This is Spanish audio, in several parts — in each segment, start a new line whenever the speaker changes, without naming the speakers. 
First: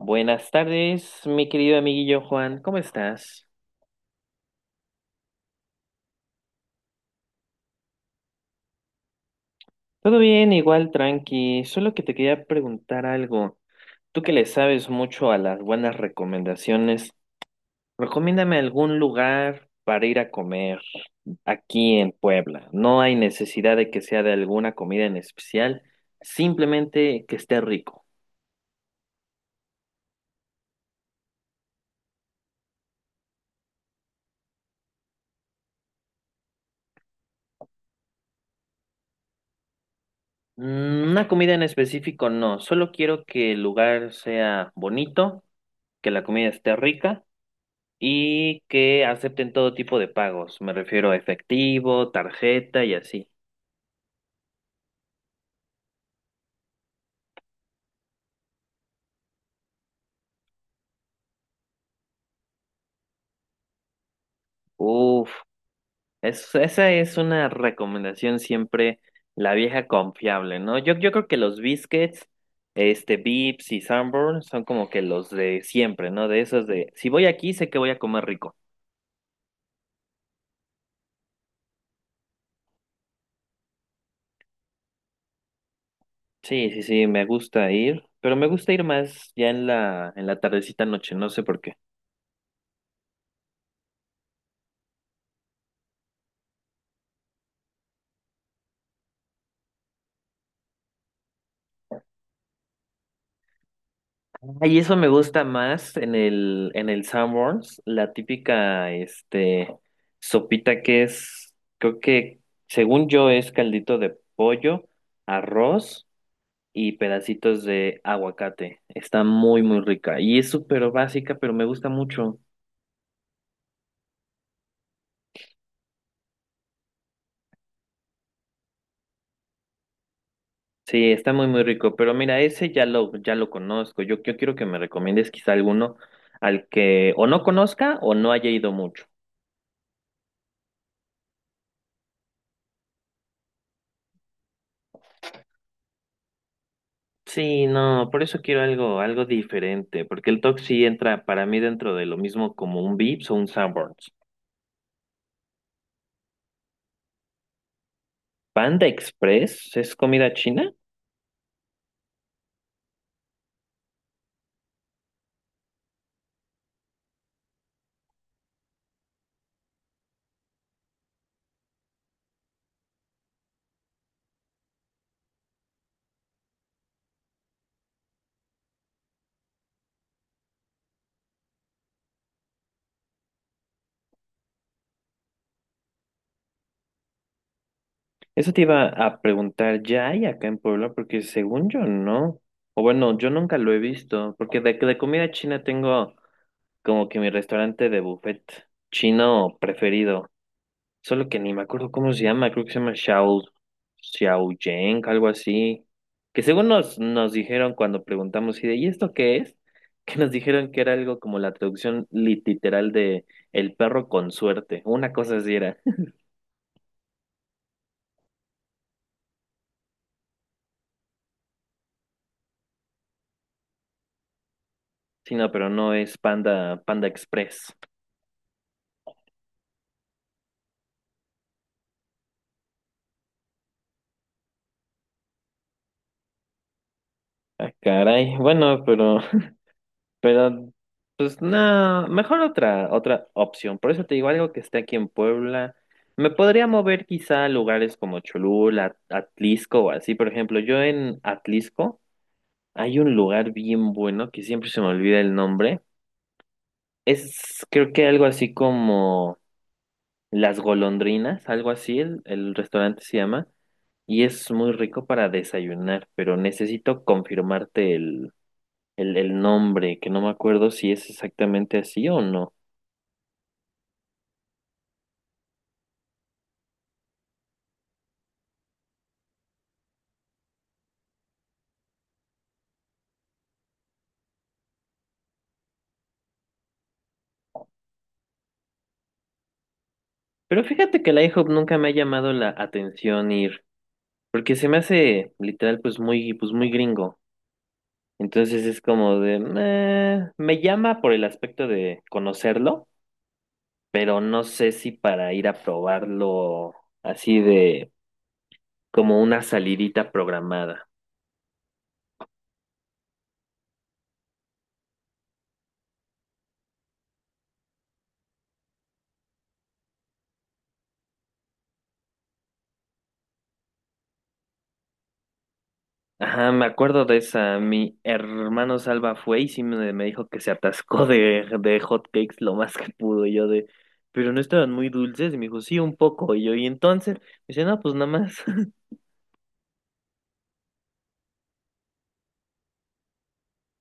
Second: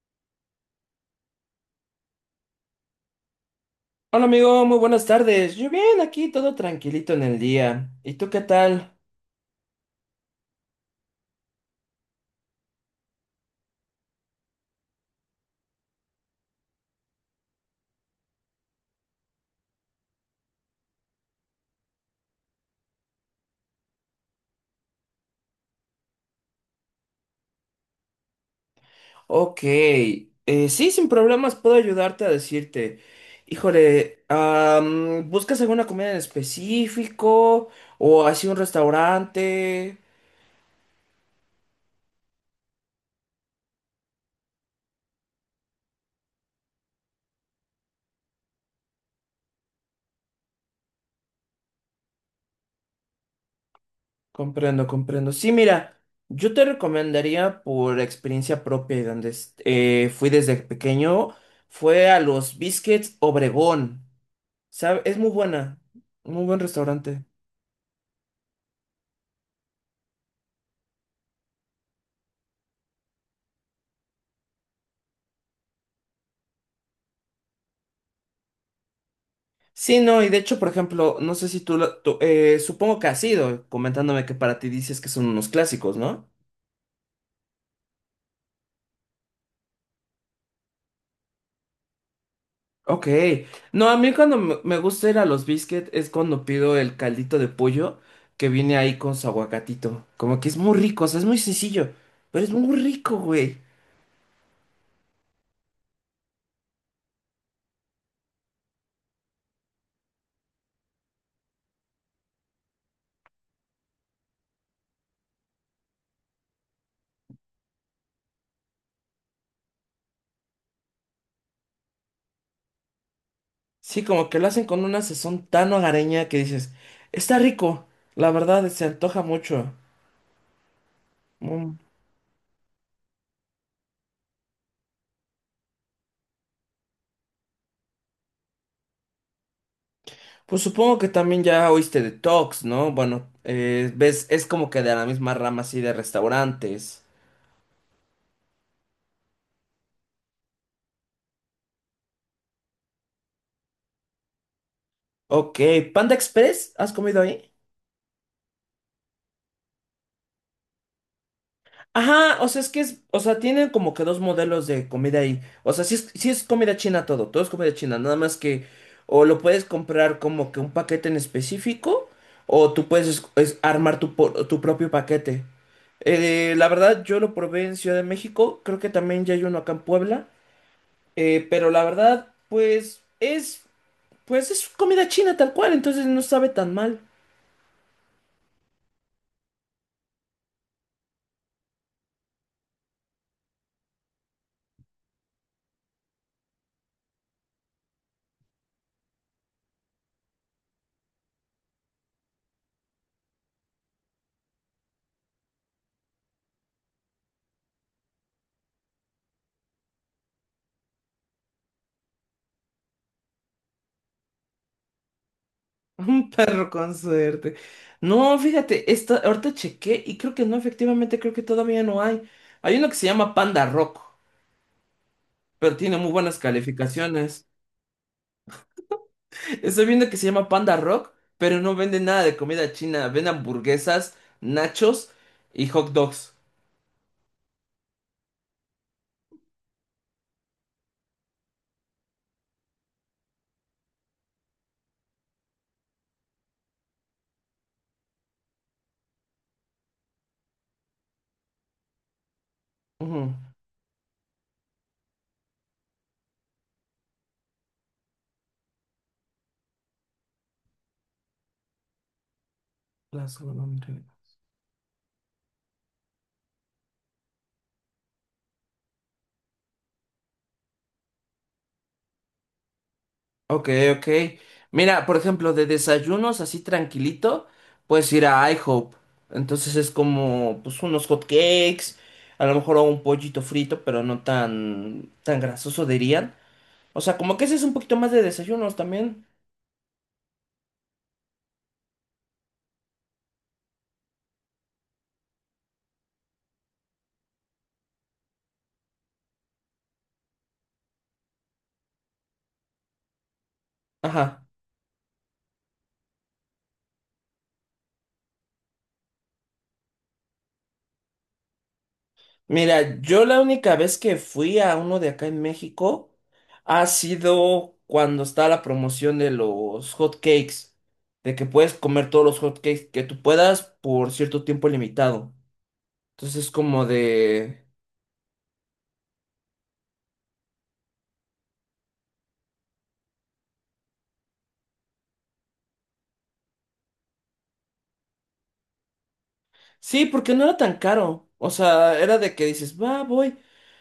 Buenas tardes, mi querido amiguillo Juan, ¿cómo estás?
Hola amigo, muy buenas tardes. Yo bien, aquí todo tranquilito en el día. ¿Y tú qué tal?
Todo bien, igual tranqui, solo que te quería preguntar algo. Tú que le sabes mucho a las buenas recomendaciones, recomiéndame algún lugar para ir a comer aquí en Puebla. No hay necesidad de que sea de alguna comida en especial, simplemente que esté rico.
Ok, sí, sin problemas puedo ayudarte a decirte. Híjole, ¿buscas alguna comida en específico? ¿O así un restaurante?
Una comida en específico no, solo quiero que el lugar sea bonito, que la comida esté rica y que acepten todo tipo de pagos. Me refiero a efectivo, tarjeta y así.
Comprendo, comprendo. Sí, mira, yo te recomendaría por experiencia propia y donde fui desde pequeño, fue a los Biscuits Obregón. ¿Sabe? Es
Uf,
muy buena, muy buen
esa es
restaurante.
una recomendación siempre, la vieja confiable, ¿no? Yo creo que los biscuits, este, Vips y Sanborn son como que los de siempre, ¿no? De esos de, si voy aquí, sé que voy a comer rico.
Sí, no, y de hecho, por ejemplo, no sé si tú, supongo que has ido comentándome que para ti dices que son unos clásicos, ¿no?
Sí, sí, sí, me gusta ir, pero me gusta ir más ya en la tardecita noche, no sé por qué.
Ok, no, a mí cuando me gusta ir a los biscuits es cuando pido el caldito de pollo que viene ahí con su aguacatito, como que es muy rico, o sea, es muy sencillo, pero es muy rico, güey.
Ay, eso me gusta más en el Sanborns, la típica, este, sopita que es, creo que, según yo, es caldito de pollo, arroz y pedacitos de aguacate. Está muy, muy rica. Y es súper básica, pero me gusta mucho.
Sí, como que lo hacen con una sazón tan hogareña que dices, está rico, la verdad, se antoja mucho.
Sí, está muy, muy
Mm.
rico. Pero mira, ese ya lo conozco. Yo quiero que me recomiendes quizá alguno al que o no conozca o no haya ido mucho.
Pues supongo que también ya oíste de Tox, ¿no? Bueno, ves, es como que de la misma rama así de restaurantes.
Sí, no, por eso quiero algo, algo diferente, porque el TOC sí entra para mí dentro de lo mismo como un Vips o un Sanborns.
Ok, Panda Express, ¿has comido ahí?
Panda Express es comida china.
Ajá, o sea, es que es, o sea, tienen como que dos modelos de comida ahí. O sea, sí es comida china, todo, todo es comida china, nada más que o lo puedes comprar como que un paquete en específico o tú puedes es armar tu, tu propio paquete. La verdad, yo lo probé en Ciudad de México, creo que también ya hay uno acá en Puebla. Pero la verdad, pues es comida china tal cual, entonces no sabe tan mal.
Eso te iba a preguntar, ¿ya hay acá en Puebla? Porque según yo no. O bueno, yo nunca lo he visto, porque de comida china tengo como que mi restaurante de buffet chino preferido. Solo que ni me acuerdo cómo se llama, creo que se llama Xiao Yang, algo así. Que según nos dijeron cuando preguntamos, y de, ¿y esto qué es? Que nos dijeron que era algo como la traducción literal de el perro con suerte. Una cosa así era.
Un perro con suerte. No, fíjate, esta, ahorita chequé y creo que no, efectivamente, creo que todavía no hay. Hay uno que se llama Panda Rock,
Sí, no, pero
pero
no
tiene muy
es
buenas
Panda
calificaciones.
Express.
Estoy viendo que se llama Panda Rock, pero no vende nada de comida china. Vende hamburguesas, nachos y hot dogs.
Ah, caray. Bueno, Pero, pues no, mejor otra opción. Por eso te digo algo que esté aquí en Puebla. Me podría mover quizá a lugares como Cholula, Atlisco o así. Por ejemplo, yo en Atlisco hay un
Ujú.
lugar bien bueno que siempre se me olvida el nombre. Es creo que algo así como Las Golondrinas, algo así, el restaurante se
Las-
llama. Y es muy rico para desayunar, pero necesito confirmarte el nombre, que no me acuerdo si es exactamente así o no.
Ok, ok. Mira, por ejemplo, de desayunos así tranquilito, puedes ir a IHOP. Entonces es como, pues, unos hot cakes, a lo mejor un pollito frito, pero no tan, tan grasoso dirían. O sea, como que ese es un poquito más de desayunos también.
Pero fíjate que la IHOP nunca me ha llamado la atención ir, porque se me hace literal pues muy gringo. Entonces es como de, "Nah", me llama por el aspecto de conocerlo, pero no
Ajá.
sé si para ir a probarlo así de como una salidita programada.
Mira, yo la única vez que fui a uno de acá en México ha sido cuando está la promoción de los hot cakes, de que puedes comer todos los hot cakes que tú puedas por cierto tiempo limitado. Entonces,
Ajá, me
como
acuerdo de esa.
de,
Mi hermano Salva fue y sí me dijo que se atascó de hot cakes lo más que pudo. Y yo de, pero no estaban muy dulces. Y me dijo, sí, un poco. Y yo, y entonces, me dice, no, pues nada más.
sí, porque no era tan caro. O sea, era de que dices, va, voy.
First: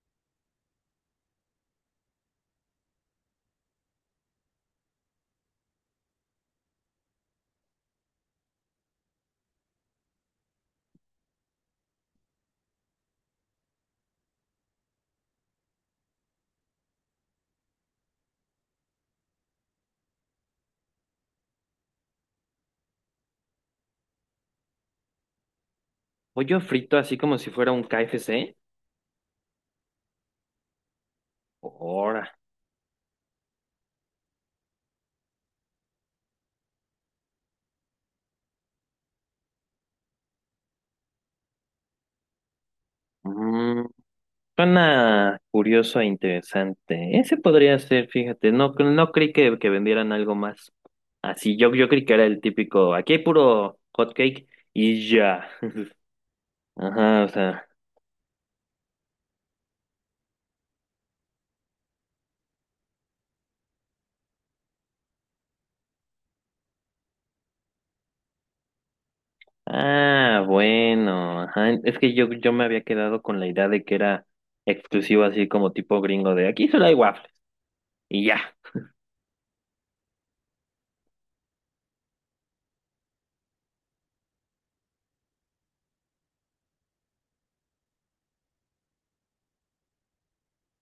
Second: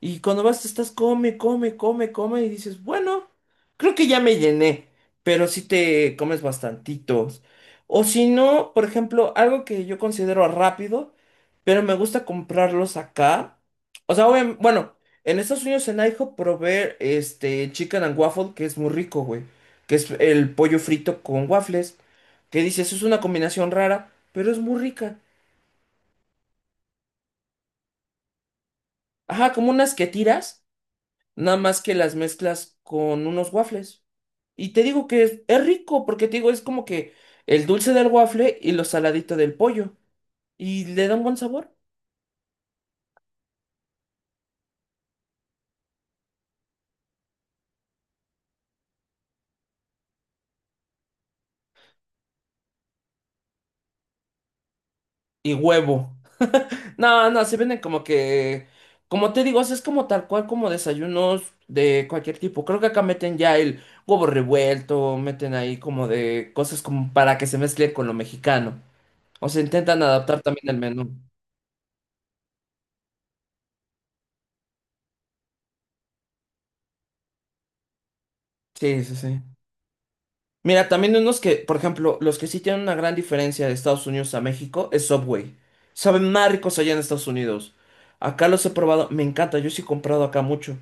Y cuando vas, te estás, come, come, come, come. Y dices, bueno, creo que ya me llené. Pero sí te comes bastantitos. O si no, por ejemplo, algo que yo considero rápido, pero me gusta comprarlos acá. O sea, bueno, en Estados Unidos, en IHOP, probé este chicken and waffle, que es muy rico, güey. Que es el pollo frito con waffles. Que dices, es una combinación rara, pero es muy rica.
Pollo frito, así como si fuera un KFC.
Ajá, como unas que tiras, nada más que las
Ahora.
mezclas con unos waffles. Y te digo que es rico, porque te digo, es como que el dulce del waffle y lo saladito del pollo. Y le da un buen sabor.
Mm, suena curioso e interesante. Ese podría ser, fíjate. No, no creí que vendieran algo más. Así, yo creí que era el típico, aquí hay puro hot cake y ya.
Y huevo.
Ajá, o
No, no, se
sea.
venden como que, como te digo, o sea, es como tal cual como desayunos de cualquier tipo. Creo que acá meten ya el huevo revuelto, meten ahí como de cosas como para que se mezcle con lo mexicano. O se intentan adaptar
Ah,
también el menú.
bueno, ajá. Es que yo me había quedado con la idea de que era exclusivo así como tipo gringo de aquí solo hay waffles y ya.
Sí, sí, sí. Mira, también unos que, por ejemplo, los que sí tienen una gran diferencia de Estados Unidos a México es Subway. Saben más ricos allá en Estados Unidos. Acá los he probado, me encanta, yo sí he comprado acá mucho.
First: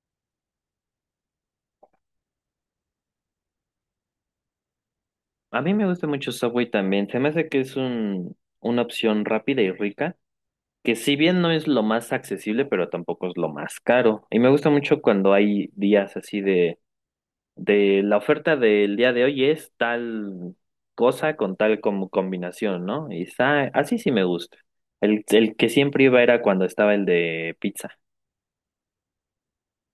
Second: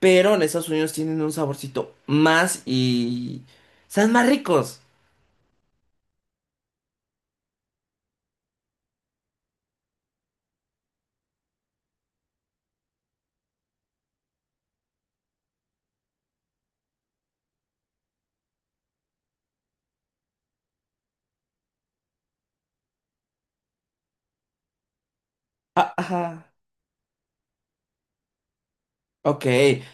Pero en Estados Unidos tienen un saborcito más y... saben más ricos.
A mí me gusta mucho Subway también. Se me hace que es un, una opción rápida y rica, que si bien no es lo más accesible, pero tampoco es lo más caro. Y me gusta mucho cuando hay días así de la oferta del día de hoy es tal cosa con tal como combinación, ¿no? Y está, así sí me gusta. El que
Ah,
siempre iba era
ajá.
cuando estaba el de pizza.
Ok,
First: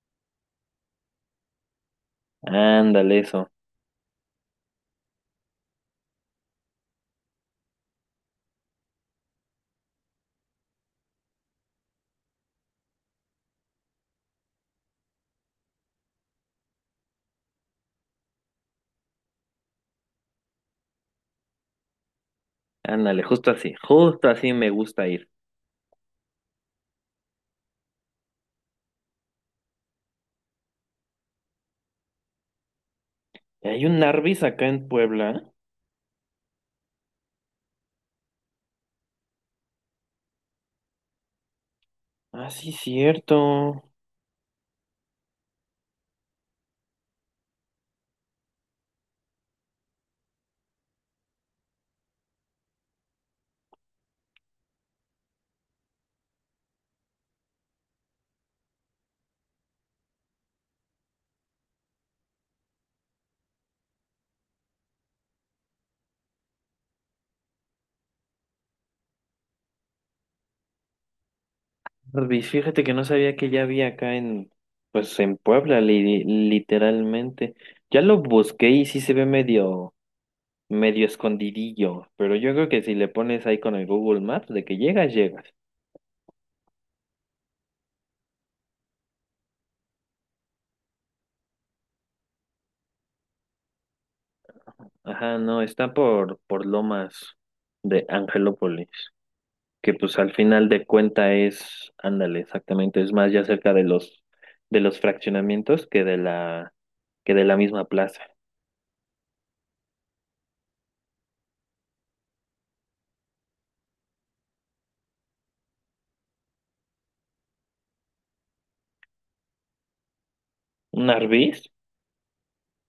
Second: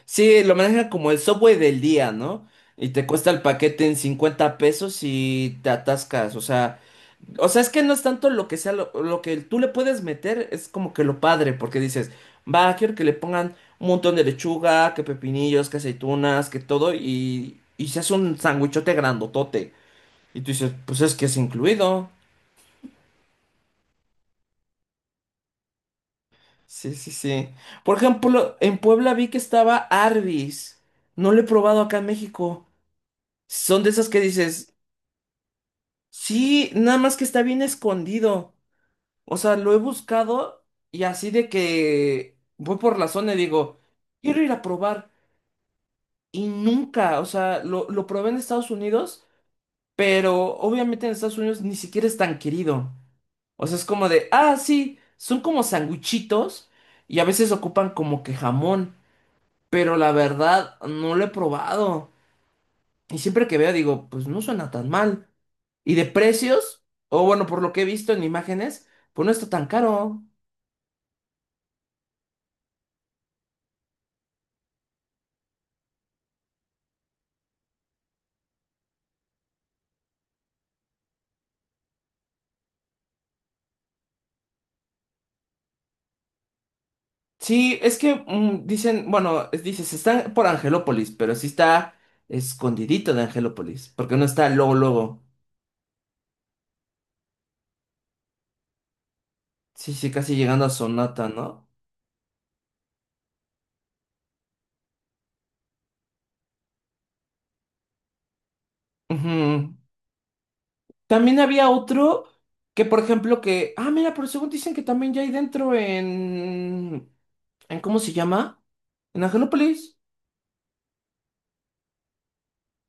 sí, lo manejan como el Subway del día, ¿no? Y te
Ándale
cuesta el
eso,
paquete en 50 pesos y te atascas. O sea, o sea, es que no es tanto lo que sea, lo que tú le puedes meter es como que lo padre, porque dices, va, quiero que le pongan un montón de lechuga, que pepinillos, que aceitunas, que todo, y se hace un sándwichote grandotote. Y tú dices, pues es que es incluido.
ándale, justo así me gusta ir.
Sí, sí, sí. Por ejemplo, en Puebla vi que estaba Arby's. No lo he probado acá en México.
Y
Son
hay
de
un
esas que
Arby's acá
dices,
en Puebla.
sí, nada más que está bien escondido. O sea, lo he buscado y así de que
Ah, sí,
voy por la zona y digo,
cierto.
quiero ir a probar. Y nunca, o sea, lo probé en Estados Unidos, pero obviamente en Estados Unidos ni siquiera es tan querido. O sea, es como de, ah, sí, son como sanguchitos y a veces ocupan como que jamón, pero la verdad no lo he probado. Y siempre que veo digo, pues no suena tan mal. Y de precios, o bueno, por lo que he visto en imágenes, pues no está tan caro.
Arby's, fíjate que no sabía que ya había acá en, pues en Puebla, literalmente. Ya lo busqué y sí se ve medio escondidillo, pero yo creo que si le pones ahí con el Google Maps de que llegas, llegas.
Sí, es que dicen, bueno, dices, están por Angelópolis, pero sí está escondidito de Angelópolis, porque no está luego, luego.
Ajá, no, está por Lomas de Angelópolis, que
Sí, sí,
pues al
casi llegando
final
a
de
Sonata,
cuenta
¿no?
es, ándale, exactamente, es más ya cerca de los fraccionamientos que de que de la misma plaza.
Ujú. También había otro que, por ejemplo, que, ah, mira, pero según dicen que también ya hay dentro en ¿cómo se llama? En Angelópolis.
¿Un Arby's?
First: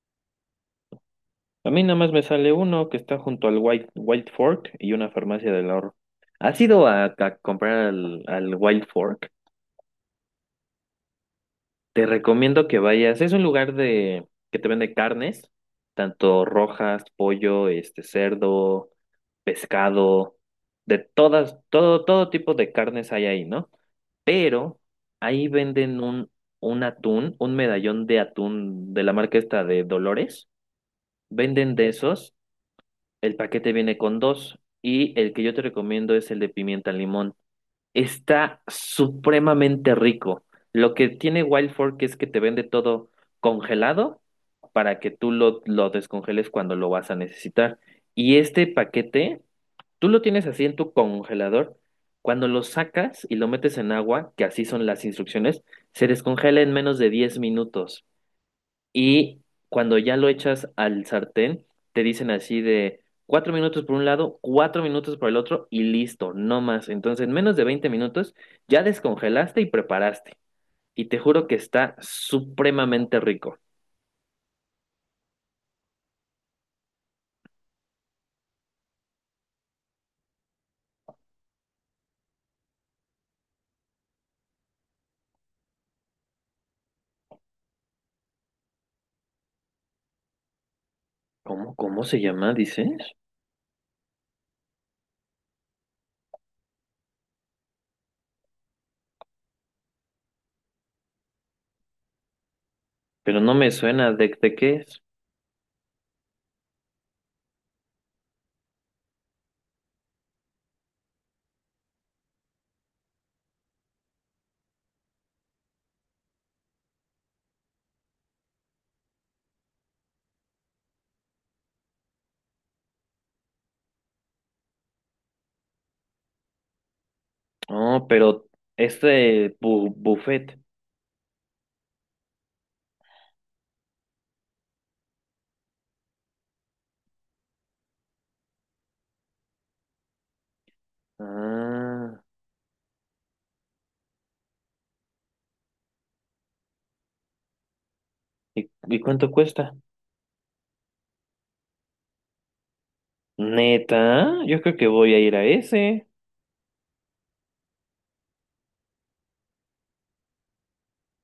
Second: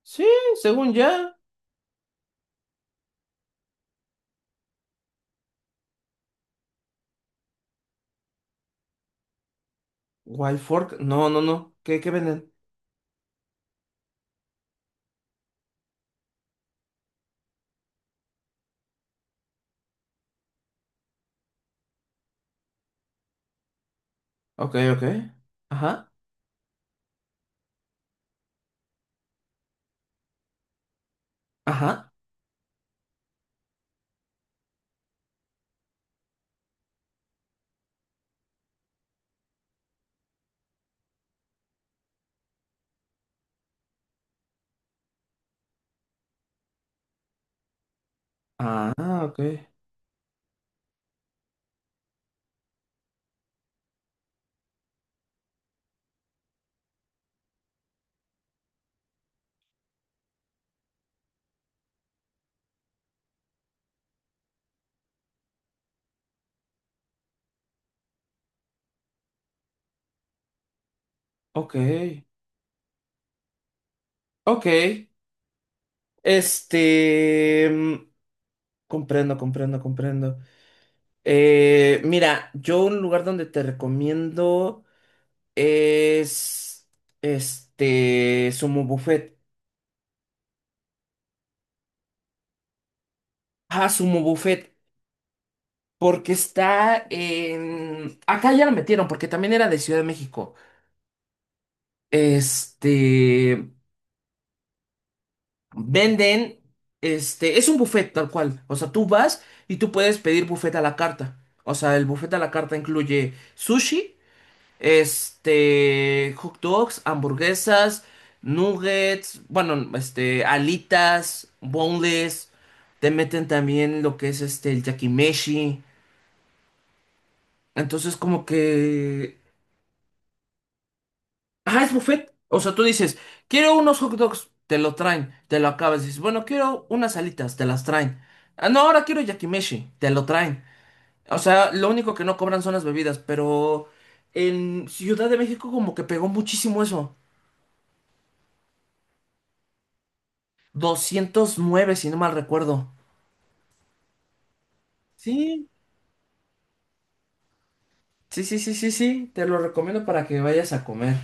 Sí, según ya.
A mí nada más me sale uno que está junto al White Fork y una farmacia del ahorro. ¿Has ido a comprar al, al White Fork?
Wild Fork, no, no, no, ¿qué,
Te
qué venden?
recomiendo que vayas. Es un lugar de que te vende carnes, tanto rojas, pollo, este cerdo, pescado, de todas, todo, todo tipo de carnes hay ahí, ¿no?
Ok,
Pero
ok.
ahí venden
Ajá,
un atún, un medallón de atún de la marca esta de Dolores. Venden de
ajá.
esos, el paquete viene con dos, y el que yo te recomiendo es el de pimienta limón. Está supremamente rico. Lo que tiene Wild Fork es que te vende todo congelado para que tú lo descongeles cuando lo vas a necesitar. Y este
Ah, ok,
paquete, tú lo tienes así en tu congelador. Cuando lo sacas y lo metes en agua, que así son las instrucciones, se descongela en menos de 10 minutos. Y cuando ya lo echas al sartén, te dicen así de 4 minutos por un lado, 4 minutos por el otro y listo, no más. Entonces, en menos de 20 minutos ya descongelaste y preparaste. Y te juro que
ok,
está supremamente rico.
ok. Este, comprendo, comprendo, comprendo. Mira, yo un lugar donde te recomiendo es este Sumo Buffet.
¿Cómo, cómo se llama, dices?
Ah, Sumo Buffet, porque está en... Acá ya lo metieron, porque también era de Ciudad de México.
Pero no
Este,
me suena de qué es.
venden, este, es un buffet tal cual. O sea, tú vas y tú puedes pedir buffet a la carta. O sea, el buffet a la carta incluye sushi. Este, hot dogs, hamburguesas, nuggets, bueno, este, alitas, boneless, te meten también lo que es este, el yakimeshi.
Oh,
Entonces,
pero
como que,
este buffet.
ah, es buffet. O sea, tú dices, quiero unos hot dogs, te lo traen, te lo acabas. Dices, bueno, quiero unas alitas, te las traen. Ah, no, ahora quiero yakimeshi, te lo traen. O sea, lo único
Ah,
que no cobran son las bebidas, pero en Ciudad de México como que pegó muchísimo eso.
y cuánto cuesta?
209 si no mal recuerdo.
Neta, yo creo que voy a ir a
Sí,
ese.
sí, sí, sí, sí, sí. Te lo recomiendo para que vayas a comer.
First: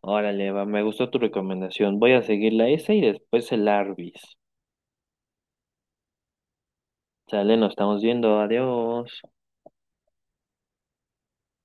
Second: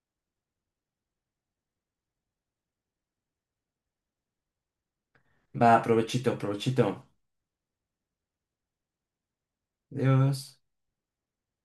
Órale, va, me gustó tu recomendación. Voy a seguir la S y después el Arby's.
Va, provechito, provechito.
Sale, nos estamos viendo. Adiós.
Adiós.